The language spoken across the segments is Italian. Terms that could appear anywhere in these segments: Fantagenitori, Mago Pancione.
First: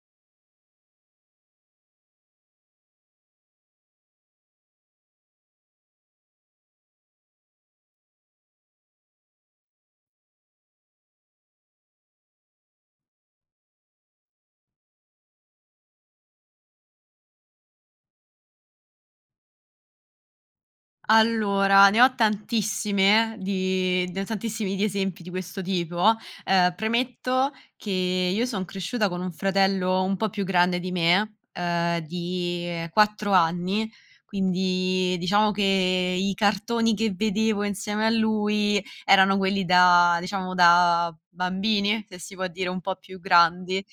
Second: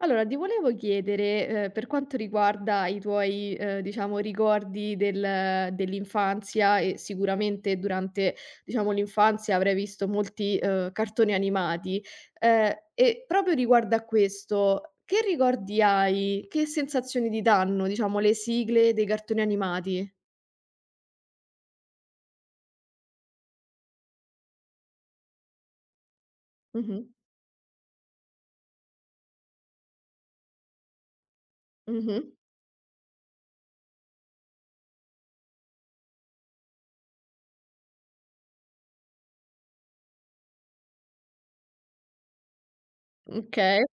Allora, ti volevo chiedere, per quanto riguarda i tuoi, diciamo ricordi dell'infanzia e sicuramente durante, diciamo, l'infanzia avrai visto molti, cartoni animati, e proprio riguardo a questo, che ricordi hai? Che sensazioni ti danno, diciamo, le sigle dei cartoni animati? Allora, ne ho tantissimi di esempi di questo tipo. Mh-mh. Premetto che io son cresciuta con un fratello un po' più grande di me, Mh-mh. di 4 anni, quindi diciamo che i cartoni che vedevo insieme a lui erano quelli da, diciamo, da bambini, se si può dire, un po' più grandi. Okay.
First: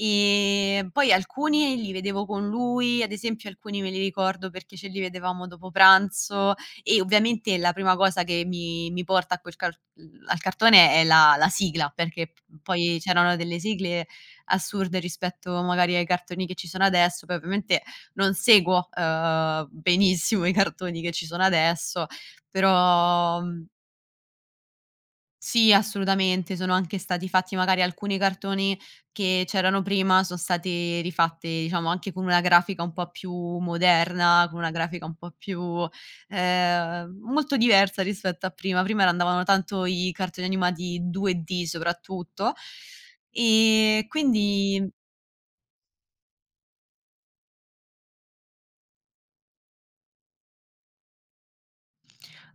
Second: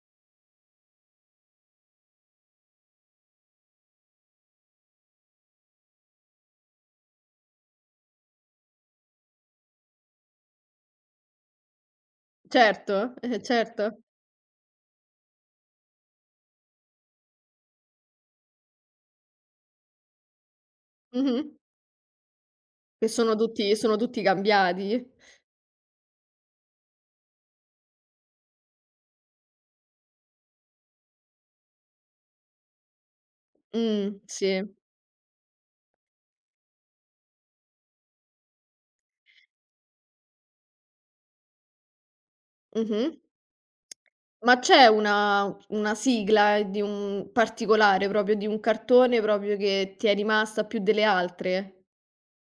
Poi alcuni li vedevo con lui. Ad esempio, alcuni me li ricordo perché ce li vedevamo dopo pranzo, e ovviamente la prima cosa che mi porta a al cartone è la sigla, perché p poi Certo, c'erano delle certo. sigle assurde rispetto magari ai cartoni che ci sono adesso. Poi ovviamente non seguo, benissimo i cartoni che ci Mh-mh. sono adesso, Che però, mhmm sono tutti cambiati. sì, assolutamente. Sono anche stati fatti magari alcuni cartoni che c'erano prima, son stati rifatti, diciamo, anche con una grafica un po' più moderna, Sì. con una grafica un po' più molto diversa rispetto a prima. Prima era andavano tanto i cartoni animati 2D soprattutto, Mh-mh. e Ma c'è quindi. una sigla di un particolare, proprio di un cartone proprio che ti è rimasta più delle altre?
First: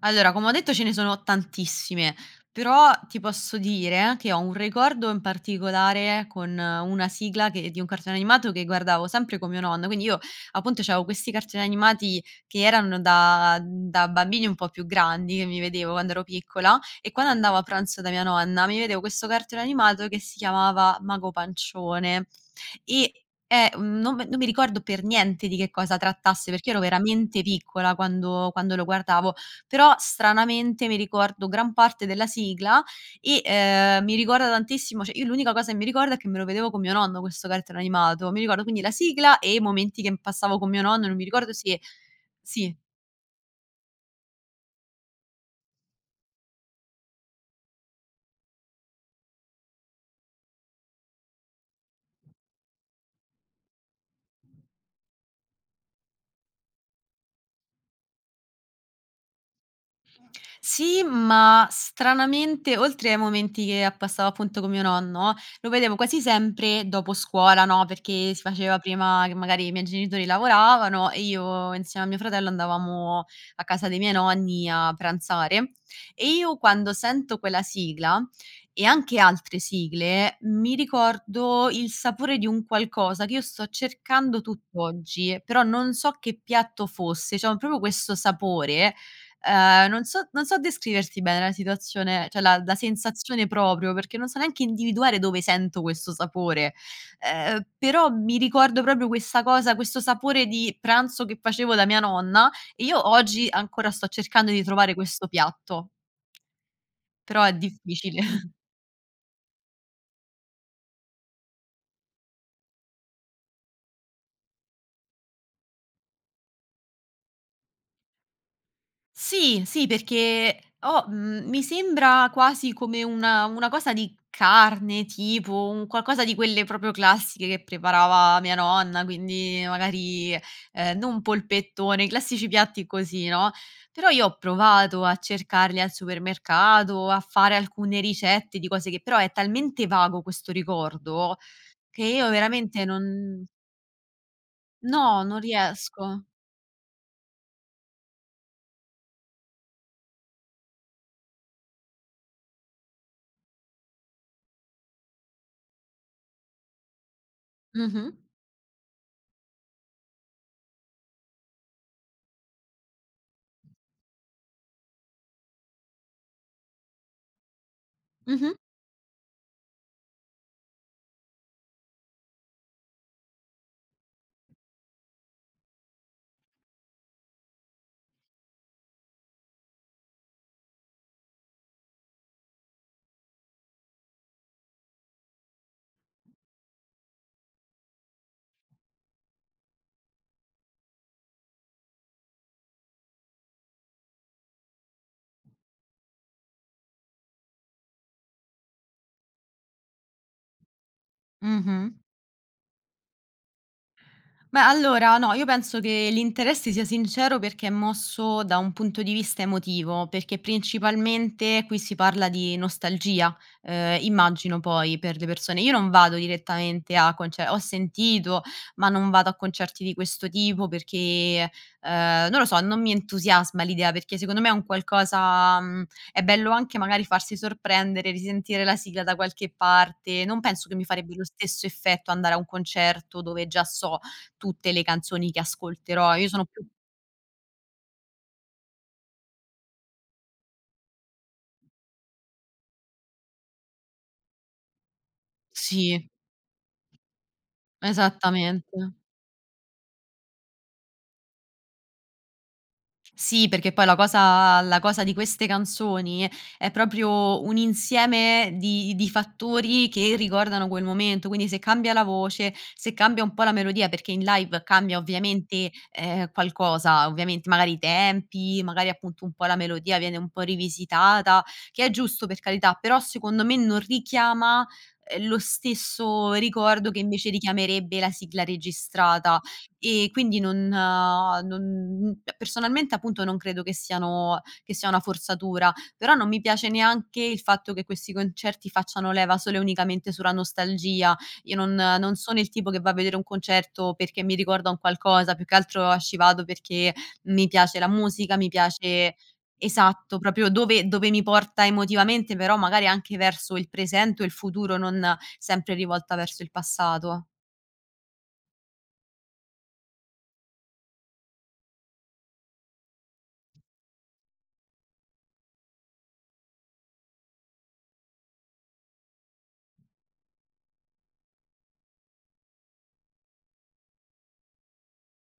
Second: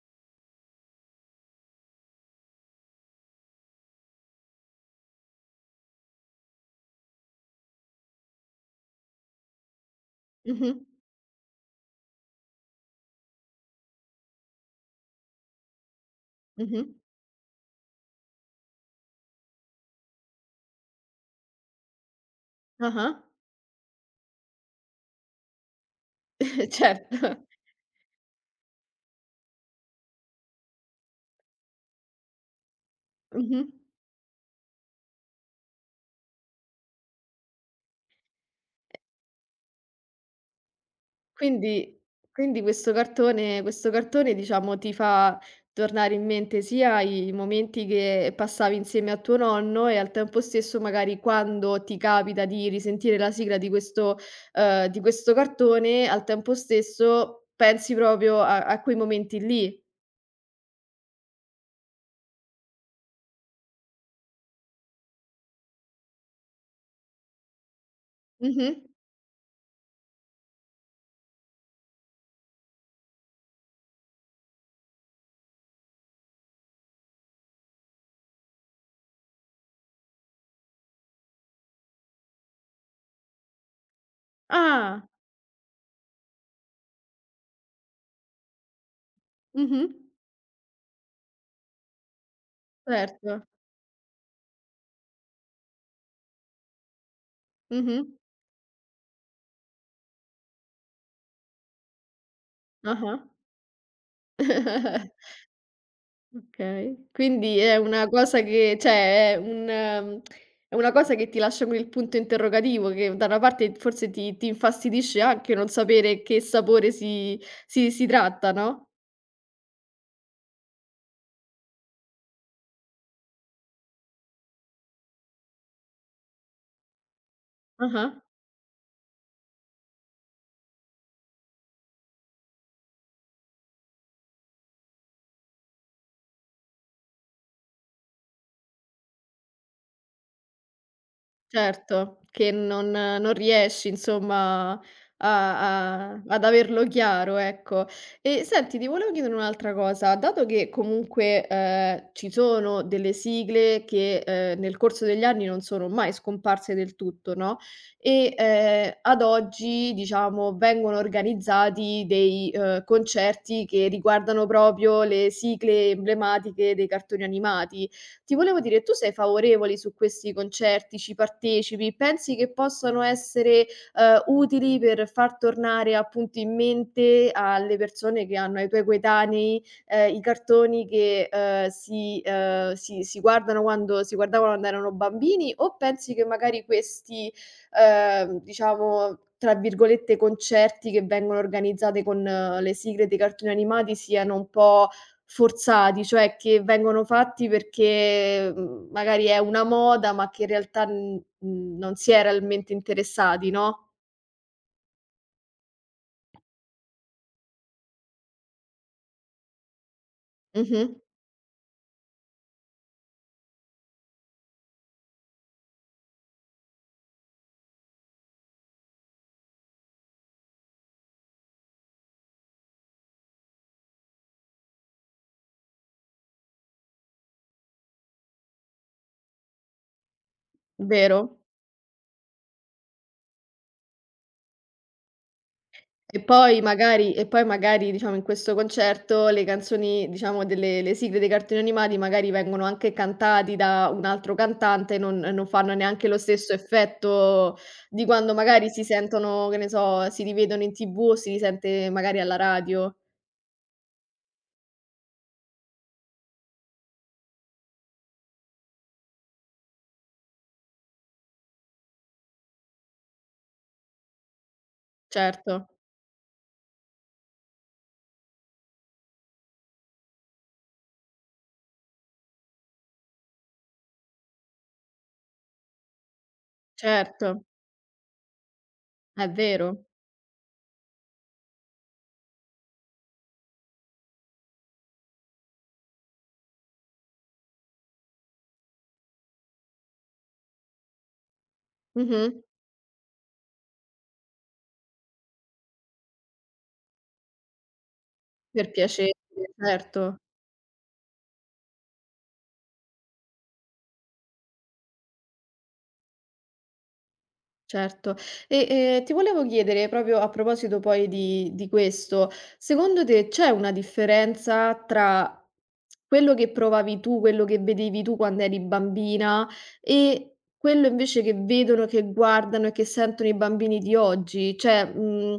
Allora, come ho detto, ce ne sono tantissime, però ti posso dire che ho un ricordo in particolare con una sigla che di un cartone animato che guardavo sempre con mio nonno, quindi io Mh-mh, appunto c'avevo questi cartoni animati che erano da bambini un po' più grandi, che mi vedevo quando ero piccola. mh-mh. E quando andavo a pranzo da mia nonna, mi vedevo questo cartone animato che si chiamava Mago Pancione e, Ah-ah. Non mi ricordo per niente di che cosa trattasse, perché ero Certo. veramente piccola quando lo guardavo, però stranamente mi ricordo gran parte della sigla e, Mh-mh. Mi ricorda tantissimo, cioè io l'unica cosa che mi ricordo è che me lo vedevo con mio nonno, questo cartone animato. Mi ricordo quindi la sigla e i momenti che passavo con mio nonno. Non mi ricordo se. Quindi Sì. Questo cartone, diciamo, ti fa tornare in mente sia i momenti che passavi insieme a tuo nonno e al tempo stesso magari quando ti capita di risentire la sigla di questo cartone, al tempo stesso pensi proprio a quei momenti lì. Sì, ma stranamente, oltre ai momenti che a passavo appunto con mio nonno, lo vedevo quasi sempre dopo scuola, no? Perché si Mh-mh. faceva prima, che magari i miei genitori lavoravano, e io insieme a mio fratello andavamo a casa dei miei nonni a pranzare, e io quando sento quella sigla e anche altre sigle, mi ricordo il sapore di un qualcosa che io sto cercando Ah. tutt'oggi, però non so che piatto fosse, cioè ho proprio questo sapore. Mh-mh. Non so descriverti bene la situazione, cioè la Certo. sensazione proprio, perché non so neanche individuare dove sento questo sapore. Ehm, Mh-mh. però mi ricordo proprio questa cosa, questo sapore di pranzo che facevo da mia nonna, e io Ah-ah. oggi ancora sto cercando di trovare questo piatto, Okay. però è Quindi è una difficile. cosa che cioè è un è una cosa che ti lascia con il punto interrogativo, che da una parte forse ti infastidisce anche non sapere che sapore si tratta, no? Sì, sì, perché mi sembra quasi come una cosa di carne, tipo un qualcosa di quelle proprio classiche che Ah-ah. preparava mia nonna, quindi magari, non polpettone, i classici piatti così, no, però io ho provato a cercarli al supermercato, a fare alcune ricette di cose, che però è talmente vago questo ricordo, che Certo, io che veramente non non riesci insomma a no, non riesco. ad averlo chiaro, ecco. E senti, ti volevo chiedere un'altra cosa, dato che comunque, ci sono delle sigle che, nel corso degli anni non sono mai scomparse del tutto, no, Mh-mh. e, ad oggi diciamo vengono organizzati dei, concerti che riguardano proprio le sigle emblematiche dei cartoni animati. Ti Mh-mh. volevo dire, tu sei favorevole su questi concerti? Ci partecipi? Pensi che possano essere, utili per far tornare appunto in mente alle persone che hanno ai tuoi coetanei, i cartoni che, si si guardano quando si guardavano quando erano bambini, o pensi che magari questi, diciamo, tra virgolette, "concerti" che vengono organizzate con le sigle dei cartoni animati siano un po' forzati, cioè che vengono fatti perché, magari è una moda, ma che in realtà, Mh-mh. non si è realmente interessati, no. Beh, allora no, io penso che l'interesse sia sincero perché è mosso da un punto di vista emotivo, perché Mh-mh, principalmente qui si parla di nostalgia, immagino poi per le persone. Io non vado direttamente a conce ho sentito, ma non vado a concerti di questo tipo perché, non lo so, non mi entusiasma l'idea, perché secondo me è un qualcosa, è bello anche magari farsi sorprendere, risentire la sigla da qualche parte. Non penso che mi farebbe lo vero. stesso effetto andare a un concerto dove già so tutte le canzoni che ascolterò. E Io sono poi più. magari diciamo in questo concerto le canzoni, diciamo delle le sigle dei cartoni animati magari vengono anche cantati da un altro cantante, non fanno neanche Sì, lo stesso effetto di quando magari esattamente. si sentono, che ne so, si rivedono in TV o si risente magari alla radio. Sì, perché poi la cosa di queste canzoni è proprio un insieme di fattori che ricordano quel momento, quindi se cambia la voce, se cambia un po' la melodia, perché in live cambia Certo, ovviamente, qualcosa, ovviamente magari i tempi, magari appunto un po' la melodia viene un po' rivisitata, che è giusto, per carità, però secondo me non richiama, lo stesso ricordo che invece certo. richiamerebbe la sigla È registrata. vero. E quindi non personalmente appunto non credo che sia una forzatura, però non mi piace neanche il fatto che questi concerti facciano leva solo e unicamente sulla nostalgia. Io non Mh-mh. sono il tipo che va a vedere un concerto perché mi ricorda un qualcosa, più che altro ci vado perché mi piace la musica, mi Per piace. piacere, Esatto, certo, proprio dove mi porta emotivamente, però magari anche verso il presente o il futuro, non sempre rivolta verso il passato. certo. E, ti volevo chiedere proprio a proposito poi di questo, secondo te c'è una differenza tra quello che provavi tu, quello che vedevi tu quando eri bambina e quello invece che vedono, che guardano e che sentono i bambini di oggi, cioè,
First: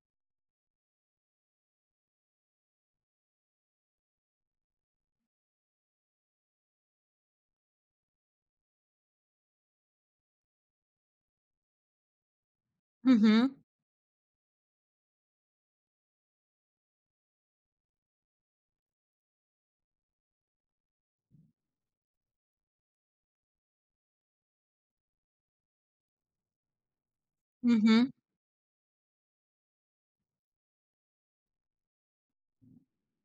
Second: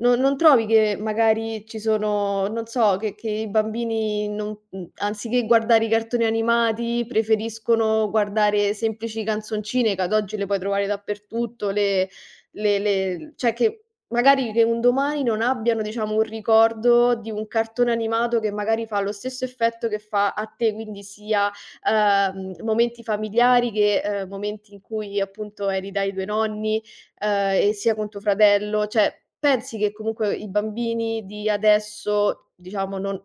no non trovi che magari ci sono non so, che i bambini non anziché guardare i cartoni animati, preferiscono guardare semplici canzoncine che ad oggi le puoi trovare dappertutto, le Mh-mh. cioè che magari che un domani non abbiano, diciamo, un ricordo di un cartone animato che magari fa lo stesso effetto che fa a te, quindi sia momenti familiari che, momenti in cui appunto eri dai tuoi nonni, e sia con Mh-mh. tuo fratello. Cioè, pensi che comunque i bambini di adesso, diciamo, non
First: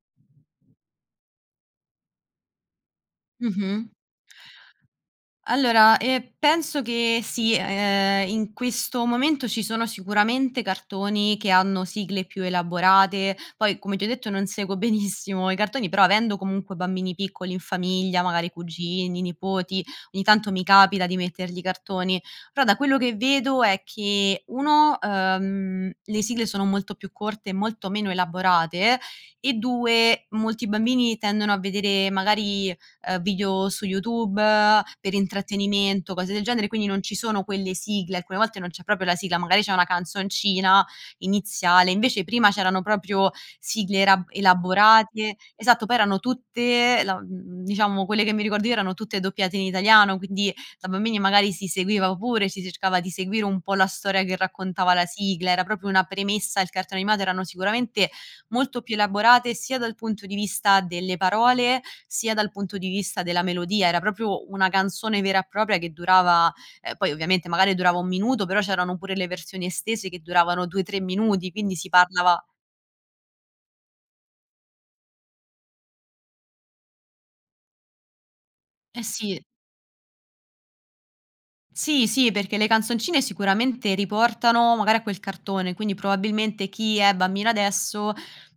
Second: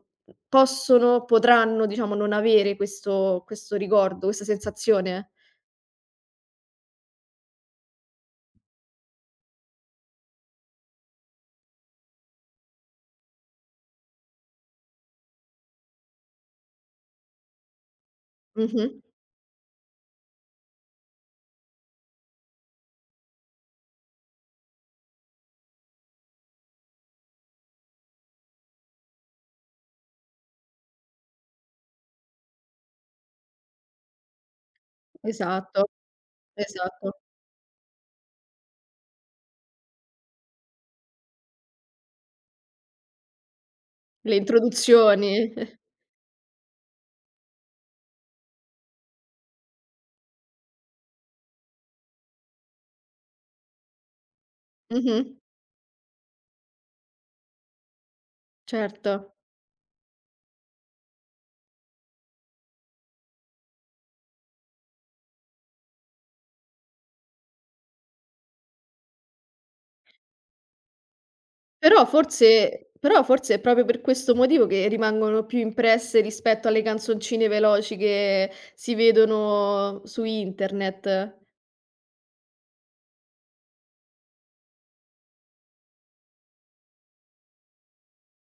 possono potranno, diciamo, non avere questo Mh-mh. ricordo, questa sensazione? Allora, penso che sì, in questo momento ci sono sicuramente cartoni che hanno sigle più elaborate, poi come ti ho detto non seguo benissimo i cartoni, però avendo comunque bambini piccoli in famiglia, magari Mh-mh. cugini, nipoti, ogni tanto mi capita di mettergli i cartoni, però da quello che vedo è che 1, le sigle sono molto più corte e molto meno elaborate, e 2, molti bambini tendono a vedere magari video su YouTube per Esatto, intrattenimento, cose del genere, quindi non ci esatto. sono quelle sigle, alcune volte non c'è proprio la sigla, magari c'è una canzoncina iniziale. Invece prima c'erano proprio sigle era Le elaborate. introduzioni. Esatto. Poi erano tutte diciamo, quelle che mi ricordo io erano tutte doppiate in italiano, quindi da bambini magari si seguiva pure, si cercava di seguire un po' la storia che raccontava la Mh-mh. sigla, era proprio una premessa. Il cartone animato erano sicuramente molto più Certo. elaborate, sia dal punto di vista delle parole, sia dal punto di vista della melodia. Era proprio una canzone vera e propria che durava, poi ovviamente magari durava 1 minuto, però c'erano pure le versioni estese che duravano 2, 3 minuti, quindi si Però parlava. forse è proprio per questo motivo che rimangono più impresse rispetto alle canzoncine veloci che si Eh sì. vedono su internet. Sì, sì, perché le canzoncine sicuramente riportano magari a quel cartone, quindi probabilmente chi è bambino adesso,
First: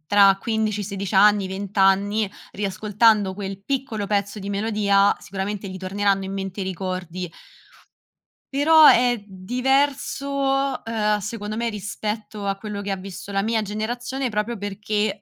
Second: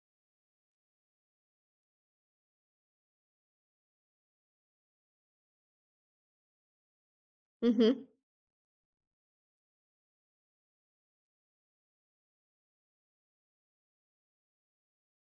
tra 15, 16 anni, 20 anni, riascoltando quel piccolo pezzo di melodia, sicuramente gli torneranno in mente i ricordi. Mh-mh. Però è diverso, secondo me, rispetto a quello che ha visto la mia generazione, proprio perché,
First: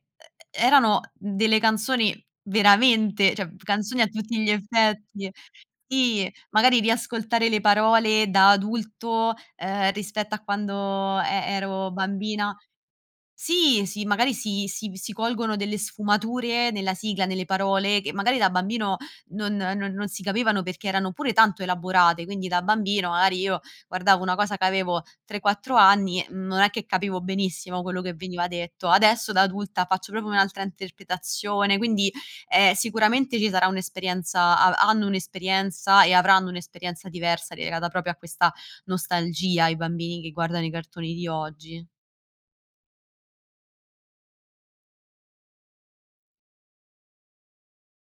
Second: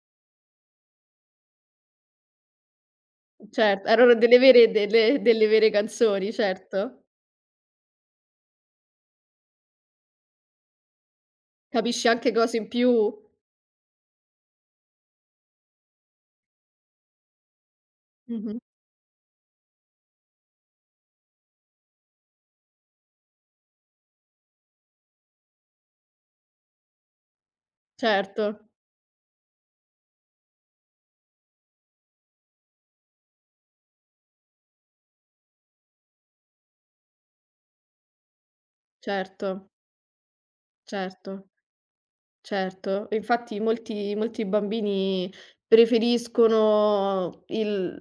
erano delle canzoni veramente, cioè Certo, canzoni a erano delle tutti gli vere delle effetti. delle vere Sì, canzoni, magari certo. riascoltare le parole da adulto, rispetto a quando ero Capisci anche bambina. cose in più. Sì, sì, magari si colgono delle sfumature nella sigla, nelle parole che magari da Mh-mh. bambino non si capivano perché erano pure tanto elaborate, quindi da bambino magari io guardavo una cosa, che avevo 3, 4 anni, non è che capivo benissimo quello che Certo, veniva detto. Adesso da adulta faccio proprio un'altra interpretazione, quindi, sicuramente ci sarà un'esperienza ha hanno un'esperienza e avranno un'esperienza diversa legata proprio a questa nostalgia, certo, i bambini che guardano i cartoni di certo. oggi. Certo, infatti molti bambini preferiscono il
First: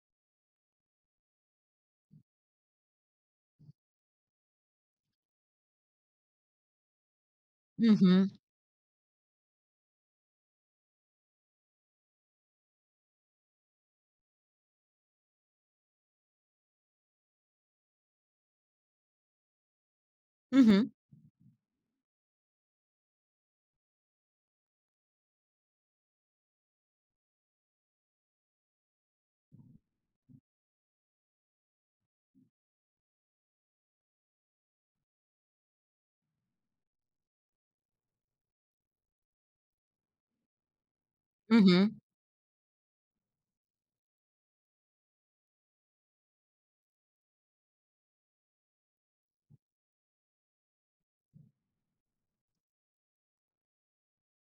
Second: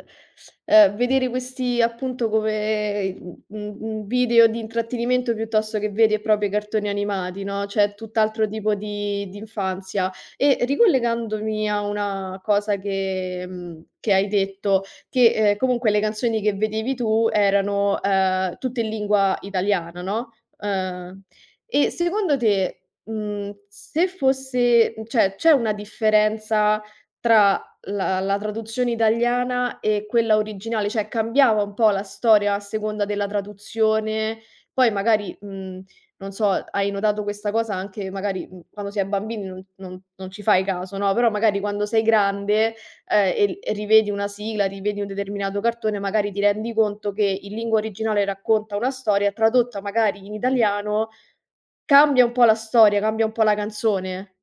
vedere questi appunto come, video di intrattenimento piuttosto che veri e propri cartoni animati, no, c'è Mh-mh. tutt'altro tipo di infanzia. E ricollegandomi a una cosa che che hai detto, che, comunque le canzoni che vedevi tu erano, tutte in lingua italiana, no, Mh-mh, ehm, e secondo te se fosse cioè, c'è una differenza tra la traduzione italiana e quella originale? Cioè, cambiava un po' la storia a seconda della traduzione? Poi magari, non so, hai notato questa cosa anche magari, quando si è bambini non ci fai caso, no, però magari quando mh-mh. sei grande, e l e rivedi una sigla, rivedi un determinato cartone, magari ti rendi conto che in lingua originale racconta una storia, tradotta magari in italiano cambia un po' la storia, cambia un po' la canzone.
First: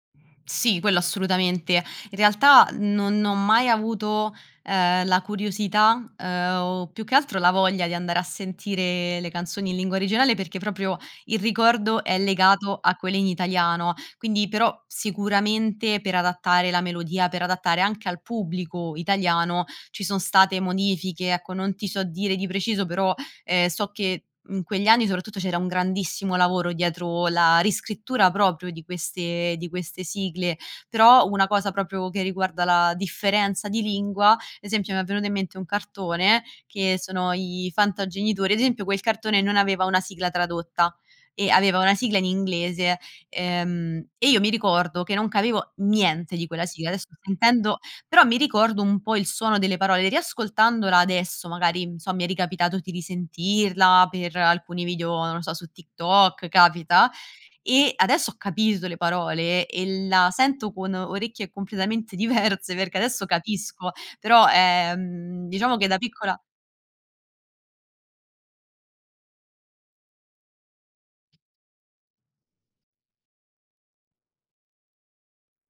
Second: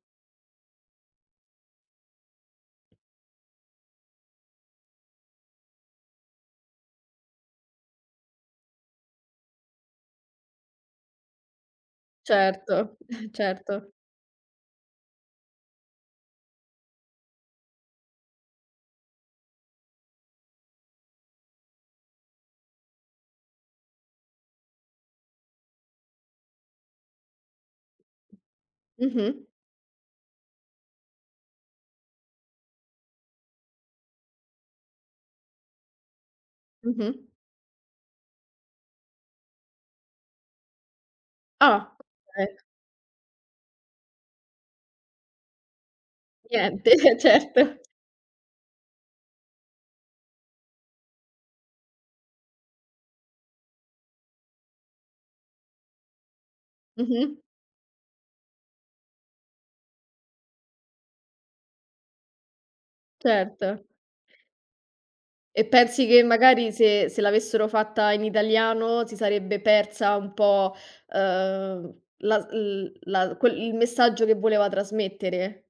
Sì, quello assolutamente. In realtà non ho mai avuto, la curiosità, o più che altro la voglia, di andare a sentire le canzoni in lingua originale, perché proprio il ricordo è legato a Certo, quelle in certo. italiano. Quindi però sicuramente per adattare la melodia, per adattare anche al pubblico italiano, ci son state modifiche, ecco, non ti so dire di preciso, però. So che in quegli anni soprattutto c'era un grandissimo lavoro dietro la riscrittura proprio di Mh-mh, queste di queste sigle, però una cosa proprio che riguarda la differenza di lingua. Ad esempio, mi è venuto in mente un cartone, che mh-mh. sono i Fantagenitori. Ad esempio, quel cartone non aveva una sigla tradotta e aveva una Ah, sigla in okay. inglese, e io mi ricordo che non capivo niente di quella sigla. Niente, Adesso certo. sentendo. Però mi ricordo un po' il suono delle parole. Riascoltandola adesso magari, non so, mi è ricapitato di risentirla per alcuni video, non lo so, su TikTok, capita, Mh-mh, e adesso ho capito le parole e la sento con orecchie completamente diverse, perché adesso certo. capisco, però, E diciamo che da pensi che piccola. magari se l'avessero fatta in italiano si sarebbe persa un po', la l la quel il messaggio che voleva trasmettere?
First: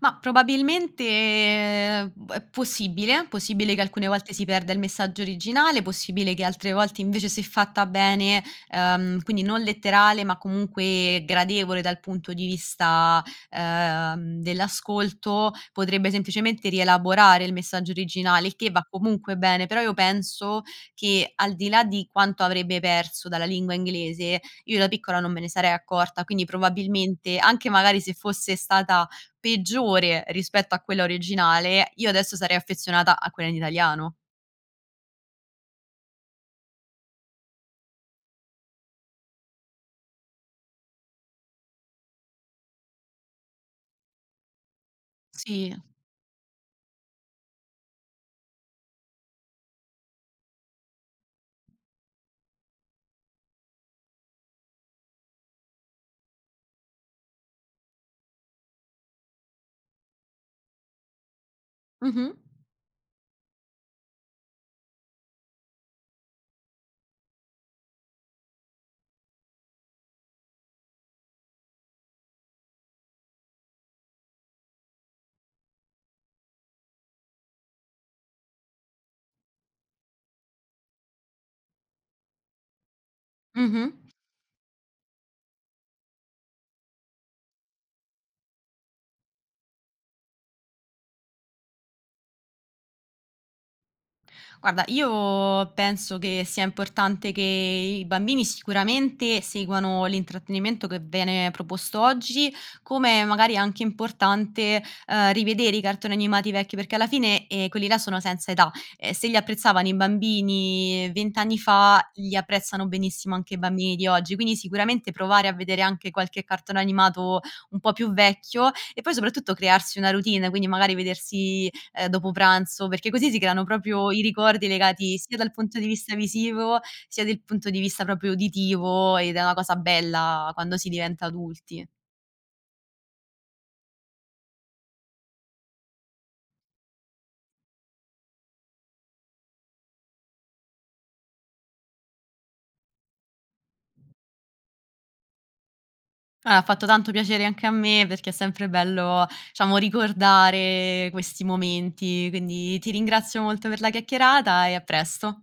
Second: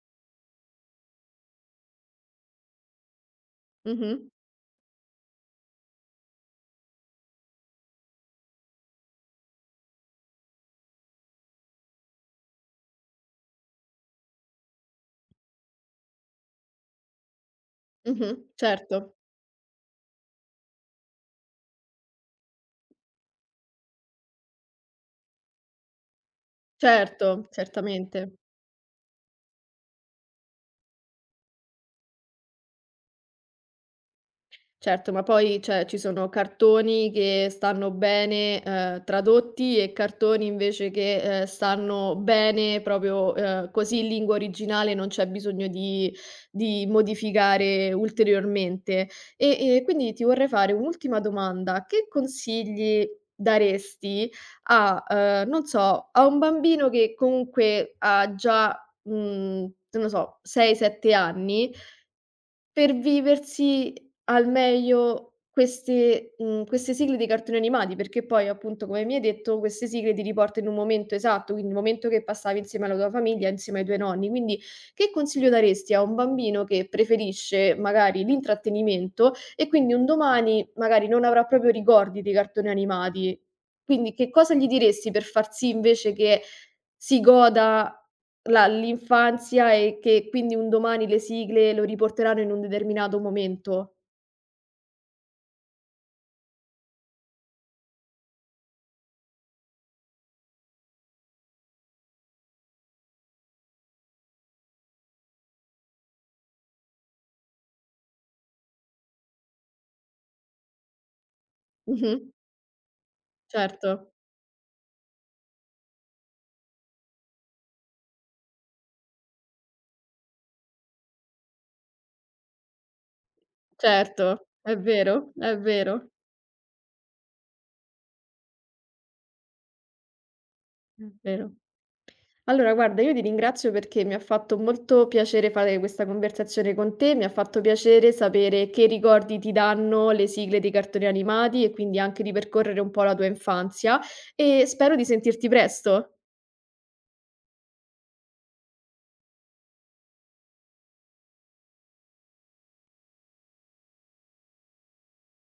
Ma probabilmente, b è possibile, possibile che alcune Mh-mh, volte si perda il messaggio originale, possibile che altre volte invece, se fatta bene, quindi non letterale, ma comunque gradevole dal punto di vista, dell'ascolto, potrebbe semplicemente rielaborare il messaggio mh-mh, originale, il che va certo, comunque bene. Però io penso che al di là di quanto avrebbe perso dalla lingua inglese, io da piccola non me ne sarei accorta, quindi probabilmente certo, anche magari se certamente. fosse stata peggiore rispetto a quella originale, io adesso sarei affezionata a quella in italiano. Certo, ma poi, cioè, ci sono cartoni che stanno bene, tradotti e cartoni invece che, stanno bene proprio, così in lingua originale, non c'è bisogno Sì. di modificare ulteriormente. E quindi ti vorrei fare un'ultima domanda: che consigli daresti a non so, a un bambino che comunque ha già, non lo so, 6, 7 anni Mh-mh. per viversi al meglio queste queste sigle dei cartoni animati, perché poi appunto, come mi hai detto, queste sigle ti riportano in un momento esatto, quindi il momento che passavi insieme alla tua famiglia, insieme ai tuoi nonni. Quindi che consiglio daresti a un bambino che preferisce magari l'intrattenimento e quindi un domani magari non avrà proprio ricordi dei cartoni animati? Mh-mh. Quindi che cosa gli diresti per far sì invece che si goda la l'infanzia e che quindi un domani le sigle lo riporteranno in un determinato momento. Guarda, io penso che sia importante che i bambini sicuramente seguano l'intrattenimento che viene proposto oggi, come magari è anche importante, rivedere i cartoni animati vecchi, perché alla fine, quelli là sono senza età. E se li apprezzavano i bambini 20 anni fa, Mh-mh. li apprezzano benissimo anche i Certo, bambini di oggi. Quindi sicuramente provare a vedere anche qualche cartone animato un po' più vecchio, e poi soprattutto crearsi una routine, quindi magari vedersi dopo pranzo, perché così si creano proprio i certo, ricordi è legati vero, sia dal punto di vista visivo, sia del punto di vista proprio uditivo, ed è una cosa bella quando si è diventa vero. adulti. Allora guarda, io ti ringrazio perché mi ha fatto molto piacere fare questa conversazione con te, mi ha fatto piacere sapere che ricordi ti danno le sigle dei cartoni animati e quindi anche ripercorrere un po' la tua infanzia e spero di sentirti presto. Guarda, ha fatto tanto piacere anche a me, perché è sempre bello, diciamo, ricordare questi momenti, quindi ti ringrazio molto per la chiacchierata, e a presto.